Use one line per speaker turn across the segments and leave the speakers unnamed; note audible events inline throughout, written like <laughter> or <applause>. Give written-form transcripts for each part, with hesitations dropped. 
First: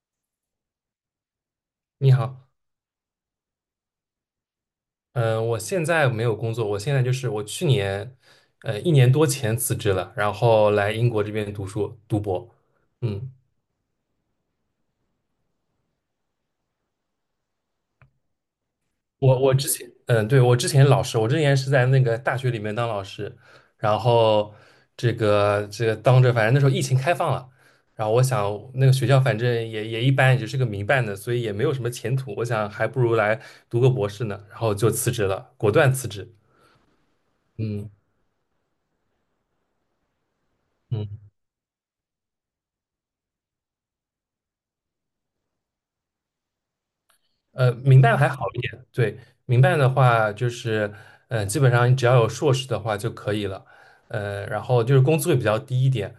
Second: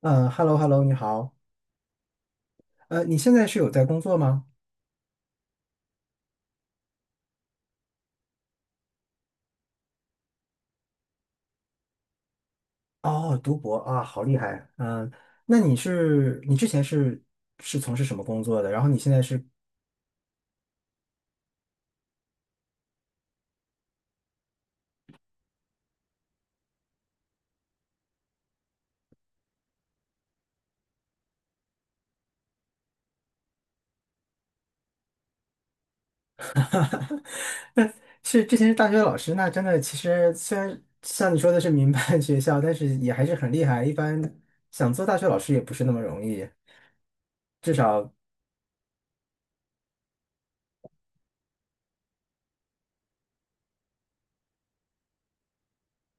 嗯，hello hello，你好。
你好，
你现在是有在工作吗？
嗯，我现在没有工作，我现在就是我去年，一年多前辞职了，然后来英国这边读书读博。嗯，
哦，读博啊，好厉害。嗯，那你之前是从事什么工作的？然后你现在
我
是
我之前，嗯，对，我之前老师，我之前是在那个大学里面当老师，然后这个当着，反正那时候疫情开放了，然后我想那个学校反正也一般，也就是个民办的，所以也没有什么前途，我想还不如来读个博士呢，然后就辞职了，果断辞职。
<laughs> 那
嗯。
是之前是大学老师，那真的其实虽然
嗯，
像你说的是民办 <laughs> 学校，但是也还是很厉害。一般想做大学老师也不是那么容易，至
民
少
办还好一点，对，民办的话就是，基本上你只要有硕士的话就可以了，然后就是工资会比较低一点，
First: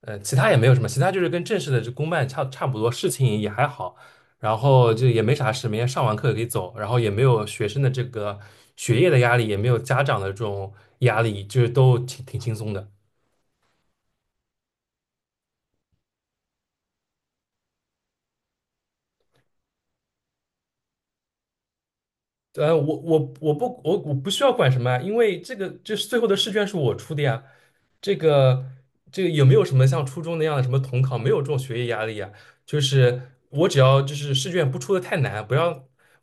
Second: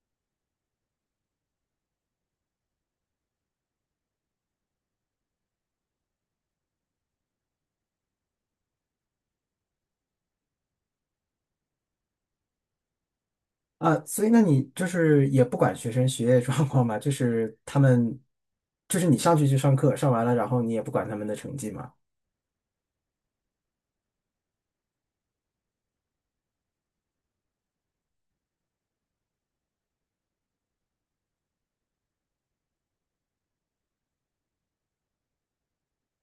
其他也没有什么，其他就是跟正式的这公办差不多，事情也还好，然后就也没啥事，每天上完课可以走，然后也没有学生的这个学业的压力，也没有家长的这种压力，就是都挺轻松的。
啊，所以那你就是也不管学生学业状况嘛，就是他们就是你上去就上课，上完了然后你也不管他们的成绩嘛。
我不需要管什么啊，因为这个就是最后的试卷是我出的呀。这个这个有没有什么像初中那样的什么统考，没有这种学业压力啊？就是我只要就是试卷不出的太难，不要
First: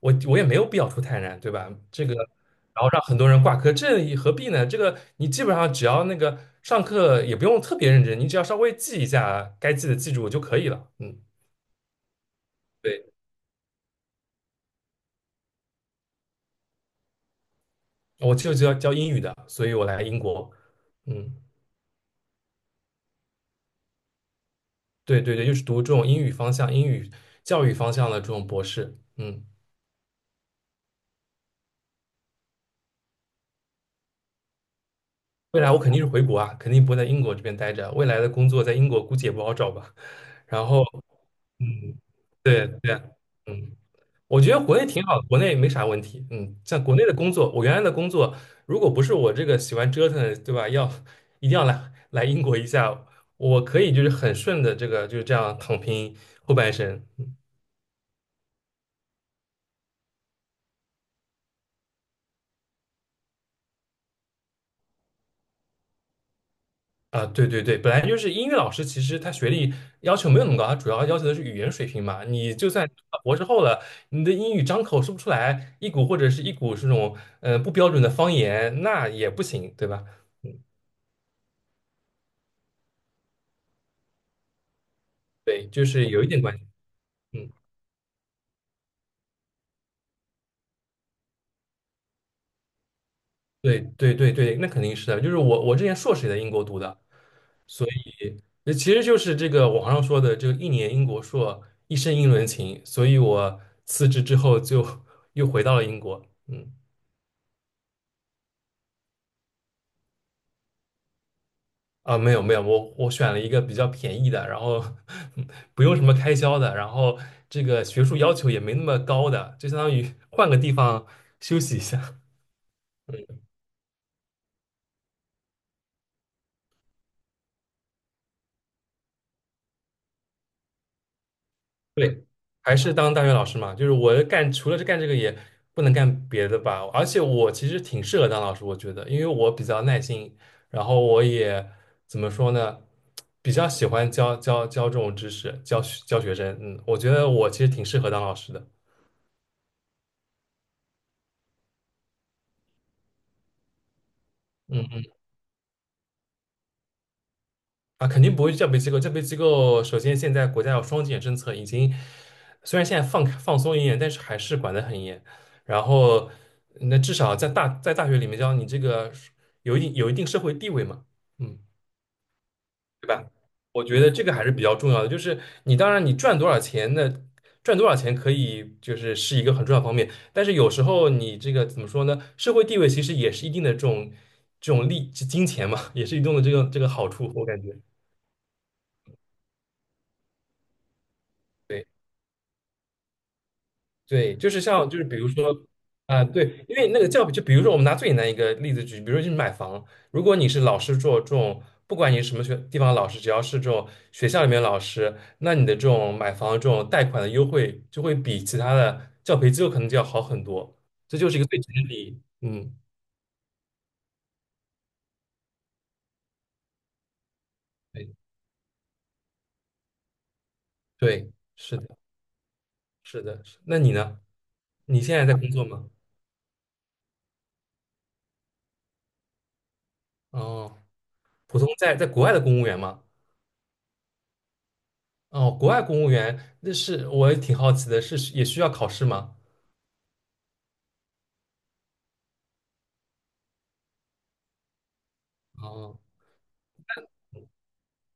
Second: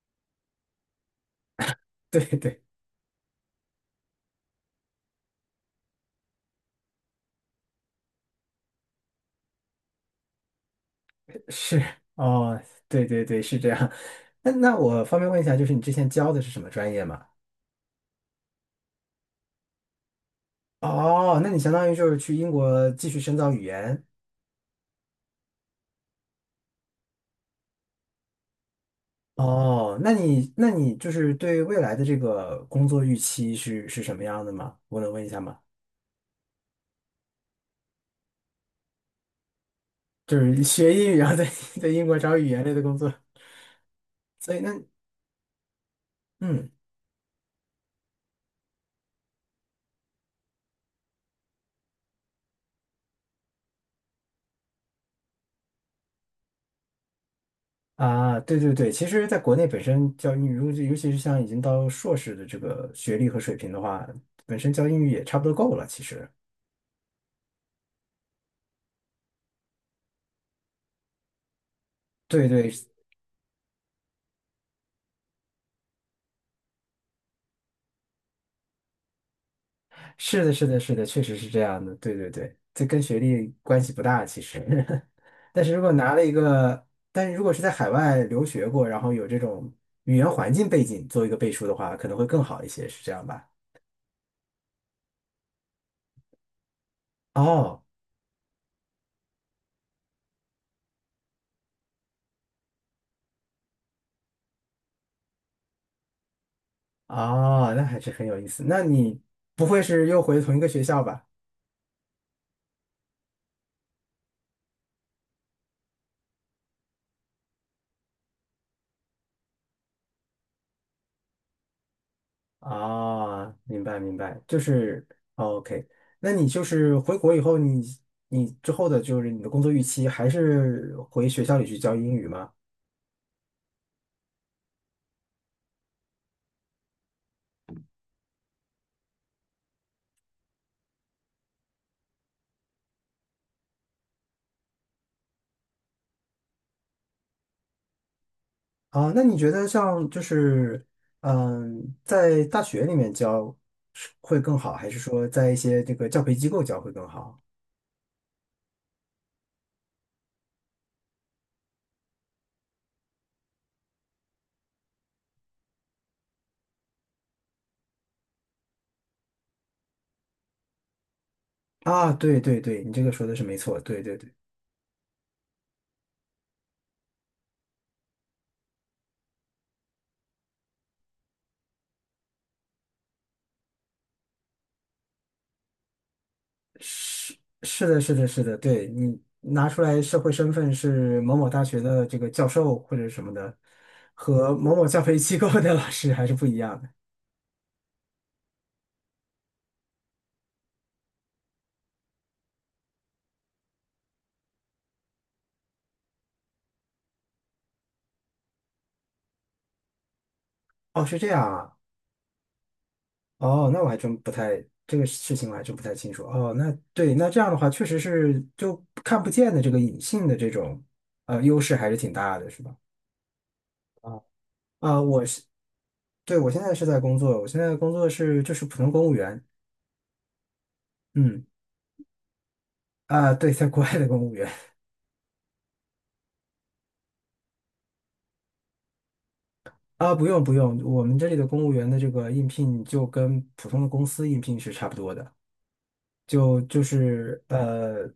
我也没有必要出太难，对吧？这
<laughs>
个
对对。
然后让很多人挂科，这也何必呢？这个你基本上只要那个上课也不用特别认真，你只要稍微记一下该记的记住就可以了。嗯，
<laughs> 是哦，对
对，
对对，是这样。<laughs> 那我方便问一下，就是你之前教的是什么专业吗？
我就教英语的，所以我来英国，
哦，
嗯。
那你相当于就是去英国继续深造语言。
对对对，就是读这种英语方向、英语教育方向的这种博士。嗯，
哦，那你就是对未来的这个工作预期是什么样的吗？我能问一下吗？
未来我肯定是回国啊，肯定不会在英国这边待着。未来的工作在英国估计也不好找吧。
就是
然后，
学英语，然后在 <laughs> 在
嗯，
英国找语言
对
类的
对，
工作。
嗯，我觉
所以
得国
那
内挺好的，国内没啥问题。嗯，
嗯
像国内的工作，我原来的工作，如果不是我这个喜欢折腾，对吧？要一定要来英国一下，我可以就是很顺的这个就是这样躺平后半生。嗯。
啊，对对对，其实在国内本身教英语，如果尤其是像已经到硕士的这个学历和水平的话，本身教英语也差不多够了，其实。
啊，对对对，本来就是英语老师，其实他学历要求没有那么高，他主要要求的是语言水平嘛。
对
你就
对，
算博士后了，你的英语张口说不出来一股或者是一股这种不标准的方言，那也不行，对吧？
是的，是的，是的，确实是这样的。对对对，这跟学历关系不大，其实。<laughs> 但
对，
是如
就
果
是
拿
有
了
一
一
点关系。
个，但是如
嗯，
果是在海外留学过，然后有这种语言环境背景做一个背书的话，可能会更好一些，是这样吧？
对对对对，那肯定是的。就是我之前硕士也在英国读的，
哦
其实就是这个网上说的这个一年英国硕，一生英伦情，所以我辞职之后就 <laughs> 又回到了英国。嗯。
哦，那还是很有意思。那你不会是又回同一个学校吧？
啊，没有没有，我选了一个比较便宜的，然后 <laughs> 不用什么开销的，然后这个学术要求也没那么高的，就相当于 <laughs> 换个地方休息一下。
哦，明白明白，就是哦 OK。那你就是回国以后你，你之后的就是你的工作预期还是回学校里去教
<laughs>
英
对，
语吗？
还是当大学老师嘛，就是我干除了干这个也不能干别的吧，而且我其实挺适合当老师，我觉得，因为我比较耐心，然后我也怎么说呢，比较喜欢教这种知识，教学生，嗯，我觉得我其实挺适合当老师的，
啊，那你觉得像就是，嗯，在大学里面教是会更好，还是
嗯。
说在一些这个教培机构教会更好？
啊，肯定不会叫培机构。叫培机构，首先现在国家有双减政策，已经虽然现在放松一点，但是还是管得很严。然后，那至少在大学里面，教你这个有一定社会地位嘛，嗯，
啊，对对对，你这
对
个说
吧？
的是没错，
我觉
对
得
对
这
对，
个还是比较重要的。就是你当然你赚多少钱可以就是是一个很重要的方面，但是有时候你这个怎么说呢？社会地位其实也是一定的这种利金钱嘛，也是一定的这个好处，
是
我感觉。
是的，是的，是的，对你拿出来社会身份是某某大学
对。
的这个教授或者什么的，
对，就
和
是
某某
像就
教
是比
培
如
机构
说，
的老师
啊、
还是不一
对，因
样
为
的。
那个教育，就比如说我们拿最简单一个例子举，比如说就是买房，如果你是老师做这种，不管你是什么学地方的老师，只要是这种学校里面的老师，那你的这种买房这种贷款的优惠就会比其他的教培机构可能就要好很多，
哦，
这
是这
就是一
样
个最直
啊。
接的比，嗯，
哦，那我还真不太，这个事情我还真不太清楚。哦，那对，那这样的话，确实
对
是就看不见的这个隐性的这种
对，
优势
是
还是
的，
挺大的，是吧？
是的，是那你呢？
啊，啊，
你现
我
在在
是，
工作吗？
对，我现在是在工作，我现在的工作是就是普通公务员，
哦，
嗯，
普通在国外的公务员吗？
啊，对，在国外的公务员
哦，国外公务员，那是我也挺好奇的，是也需要考试吗？
啊，不用不用，我们这里的公务员的这个应聘就跟普通的公司应聘是差不多的。
哦，
就就是呃，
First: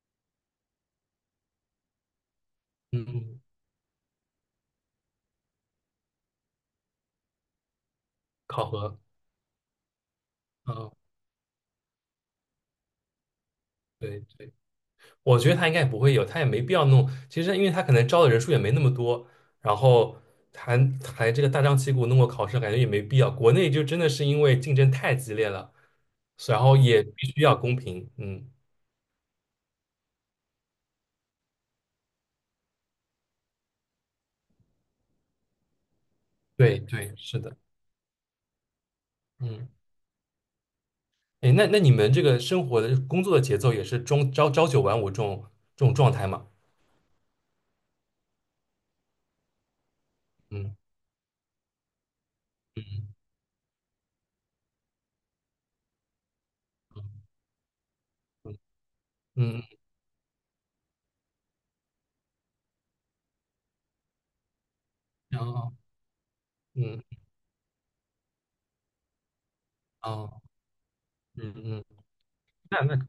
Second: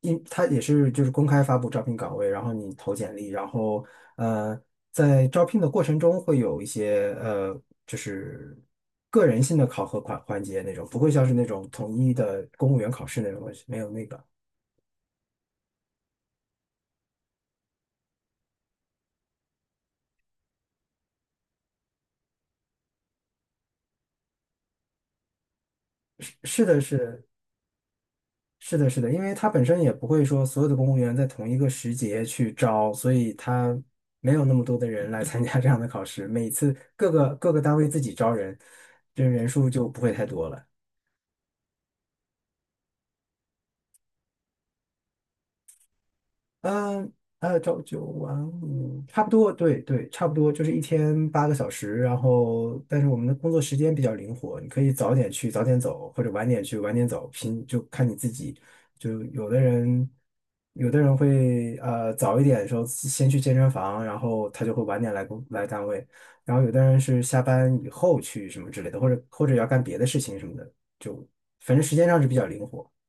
因他也是就是公开发布招聘岗位，然后你投简历，
嗯，
然后呃，在招聘的过程中会有一些就是
考核，
个人性的考核环环节那种，
嗯，
不会像是那种统一的公务员考试那种东西，没有那个。
对，我觉得他应该也不会有，他也没必要弄。其实，因为他可能招的人数也没那么多，然后还还这个大张旗鼓弄个考试，感觉也没必要。国内就真的是因为竞争太激烈了，
是
然
是
后
的
也
是，
必须要公平。嗯，
是的，是的，因为他本身也不会说所有的公务员在同一个时节去招，所以他没有那么多的人来参加这样的考试。每次
对
各
对，
个
是
各
的，
个单位自己招人，这人数
嗯，
就不会太多了。
哎，那你们这个生活的工作的节奏也是朝九晚五这种状态吗？
嗯，朝九晚五，差不多，对对，差不多，就是
嗯
一天8个小时。然后，但是我们的工作时间比较灵活，你可以早点去，早点走，或者晚点去，晚点
嗯
走，拼就看你自己。
嗯。
就有的
嗯
人，有的人会早一点的时候先去健身房，然后他就会晚点来
哦，
单位。然后有的人
嗯，
是下班以后去什么之类的，或者或者要干别的事情
哦，
什么的，就
嗯
反正
嗯，
时间上是比较灵
那
活。
那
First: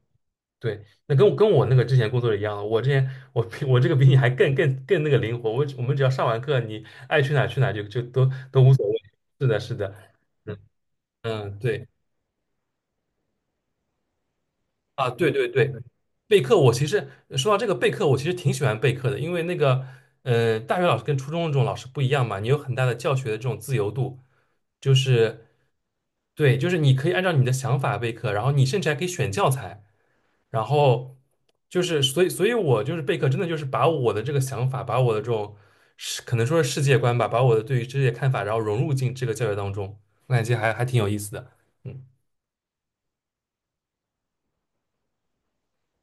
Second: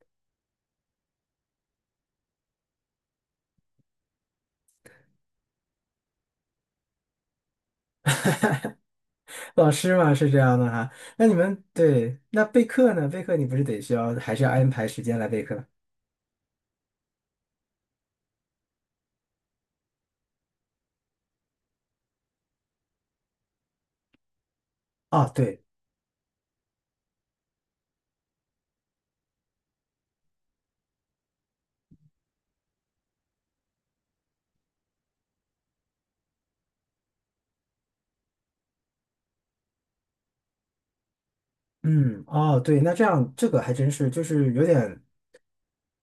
对，那跟我那个之前工作的一样，我之前我比我这个比你还更那个灵活，我们只要上完课，你爱去哪儿去哪儿就都无所谓。是的，
老
是的，
师嘛是这
嗯
样的哈。那你
嗯，
们
对
对，那备课呢？备课你不是得需要，还是要安排时
啊，
间来
对
备
对
课？
对，备课，我其实说到这个备课，我其实挺喜欢备课的，因为那个，大学老师跟初中的这种老师不一样嘛，你有很大的教学的这种自由度，就
哦，
是，
对，
对，就是你可以按照你的想法备课，然后你甚至还可以选教材，然后就是，所以，所以我就是备课，真的就是把我的这个想法，把我的这种世，可能说是世界观吧，把我的对于这些看法，然后融入进这个教学当中，我感觉还挺有意思的，嗯，
嗯，哦，对，那这样这个还真是，就是有点，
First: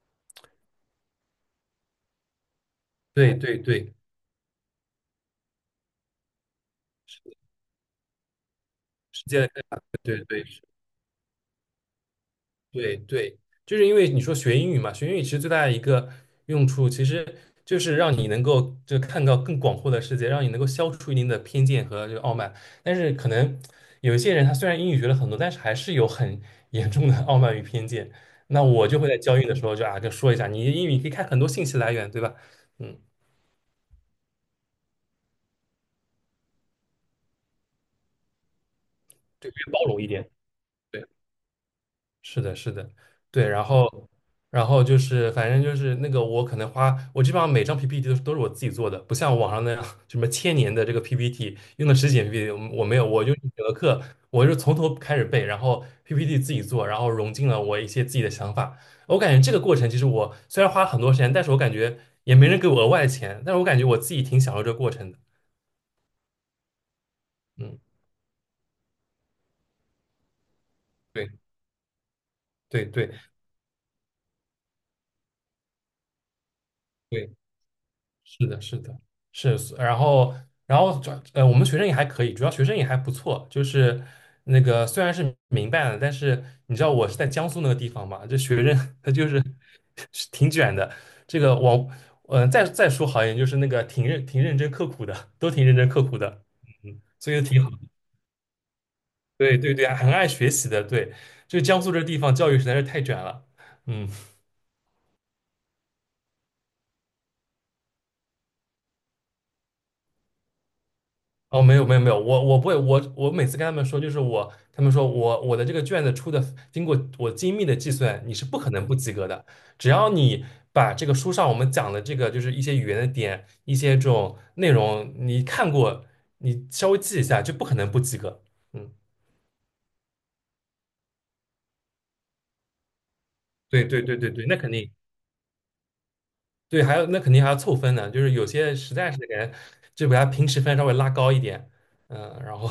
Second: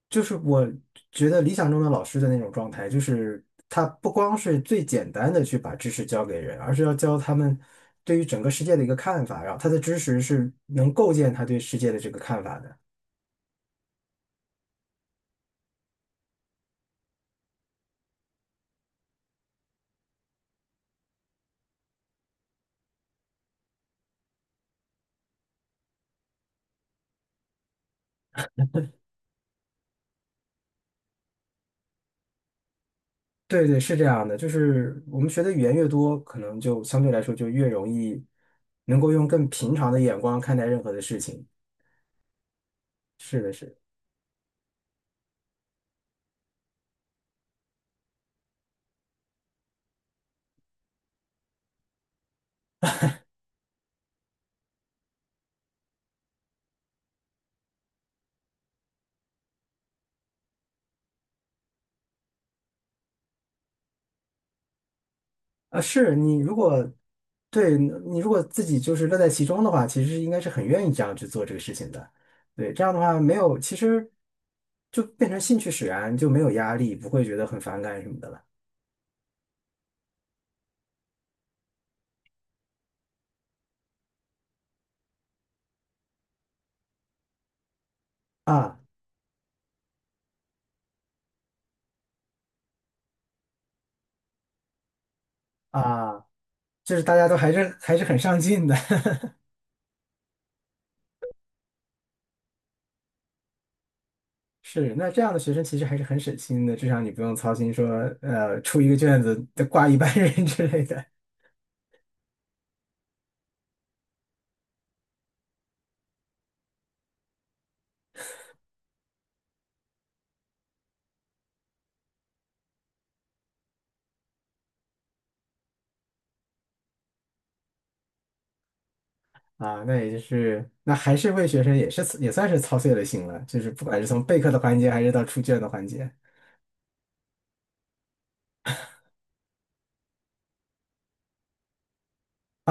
就是我觉得理想中的老师的那种状态，就
对
是
对
他
对，
不光是最简单的去把知识教给人，而是要教他们对于整个世界的一个
世
看法，
界，
然后他的知
对
识
对对。
是能构建他对世界的这个看法的。
对对，就是因为你说学英语嘛，学英语其实最大的一个用处，其实就是让你能够就看到更广阔的世界，让你能够消除一定的偏见和这个傲慢。但是可能有一些人，他虽然英语学了很多，但是还是有很 <laughs> 严重的傲慢与偏见。那我就会在教育的时候就啊，就说一下，你英语可以看很多信息来源，对吧？嗯，
对对，是这样的，就是我们学的语言越多，可能就相对来说就越容易能够用更
对，
平
包
常的
容一
眼
点。对。
光看待任何的事情。
是的，是的，
是
对，
的，
然
是的
后，然后就是，反正就是那个，我可能花，我基本上每张 PPT 都是我自己做的，不像网上那样什么千年的这个 PPT，用的十几年 PPT，我没有，我就是选了课，我就是从头开始背，然后 PPT 自己做，然后融进了我一些自己的想法。我感觉这个过程其实我虽然花了很多时间，但是我感觉也没人给我额外的钱，但是我感觉我自己挺享受这个过程的。
啊，是你如果对
嗯，
你如果自己就是乐在其中的话，其实应该是很愿意这样去
对，
做这个事情的。对，这
对，
样的
对，
话没有，其实就变成兴趣使然，就没有压力，不会
对。
觉得很反感什么的了。
是的，是的，是，然后，然后主要我们学生也还可以，主要学生也还不错，就是那个虽然是民办的，但是你知道我是在江苏那个地方嘛，这学生
啊
<laughs> 他就是 <laughs> 是挺卷的。这个我，再说好一点，就是那个挺认真刻苦的，都挺认真刻
啊，
苦的，
就
嗯，
是大家
所
都
以
还
挺好
是
的。
还是很上进的。
对对对，很爱学习的，对，就江苏这地方教育实在是太卷了，嗯。
是，那这样的学生其实还是很省心的，至少你不用操心说，出一个卷子得挂一班人 <laughs> 之类的
哦，没有没有没有，我不会，我每次跟他们说，就是我，他们说我的这个卷子出的，经过我精密的计算，你是不可能不及格的。只要你把这个书上我们讲的这个，就是一些语言的点，一些这种内容，你看过，你稍微记一下，就不可能不及格。嗯，
啊。那也就是，那还是为学生也是也算是操碎了心了，就是
对
不管
对
是
对
从
对
备
对，
课
那
的
肯
环节
定，
还是到出卷的环节。
对，还有那肯定还要凑分呢，就是有些实在是感觉就把他平时分稍微拉高一点，嗯，然后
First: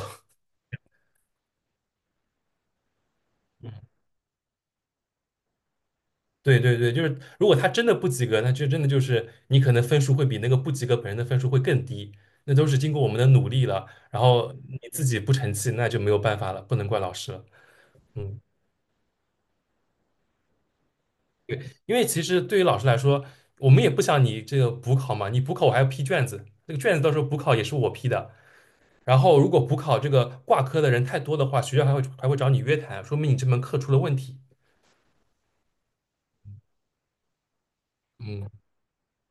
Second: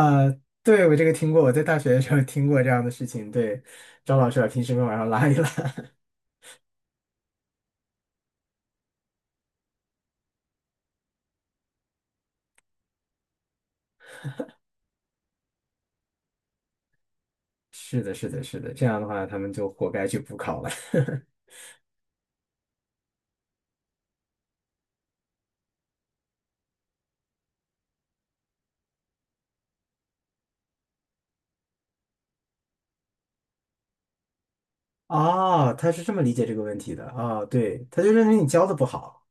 对，我这个听过，我在大学的时候听过这样的事情。对，
<laughs>
张老师把平时分往上拉一拉。<laughs>
对对对，就是如果他真的不及格，那就真的就是你可能分数会比那个不及格本人的分数会更低，那都是经过我们的努力了，然后你自己不成器，那就没有办法了，不能怪老师了。
是的，是
嗯，
的，是的，这样的话他们就活该去补考了。<laughs>
对，因为其实对于老师来说，我们也不想你这个补考嘛，你补考我还要批卷子，那个卷子到时候补考也是我批的。然后如果补考这个挂科的人太多的话，学校还会找你约谈，说明你这门课出了问题。
哦，他是这么理解这个问题的。哦，对，他就认为你
嗯。
教的不好。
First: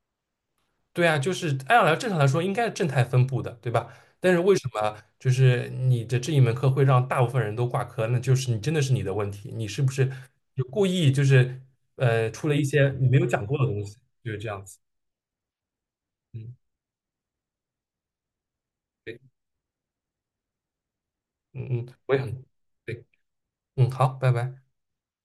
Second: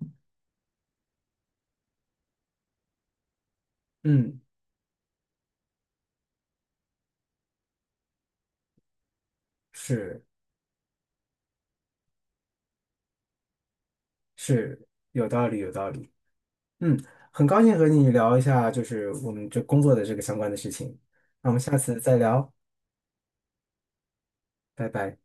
对啊，就是按来正常来说应该是正态分布的，对吧？但
嗯，
是为什么就是你的这一门课会让大部分人都挂科？那就是你真的是你的问题，你是不是
是。
就故意就是出了一些你没有讲过的东西，就是这样子。
是有道理，有道理。
嗯，
嗯，很高兴和你聊一下，就是
对，
我们这工作的这个相关的事情。那我们
嗯
下
嗯，
次
我
再
也很
聊，
对，嗯，好，拜拜。
拜拜。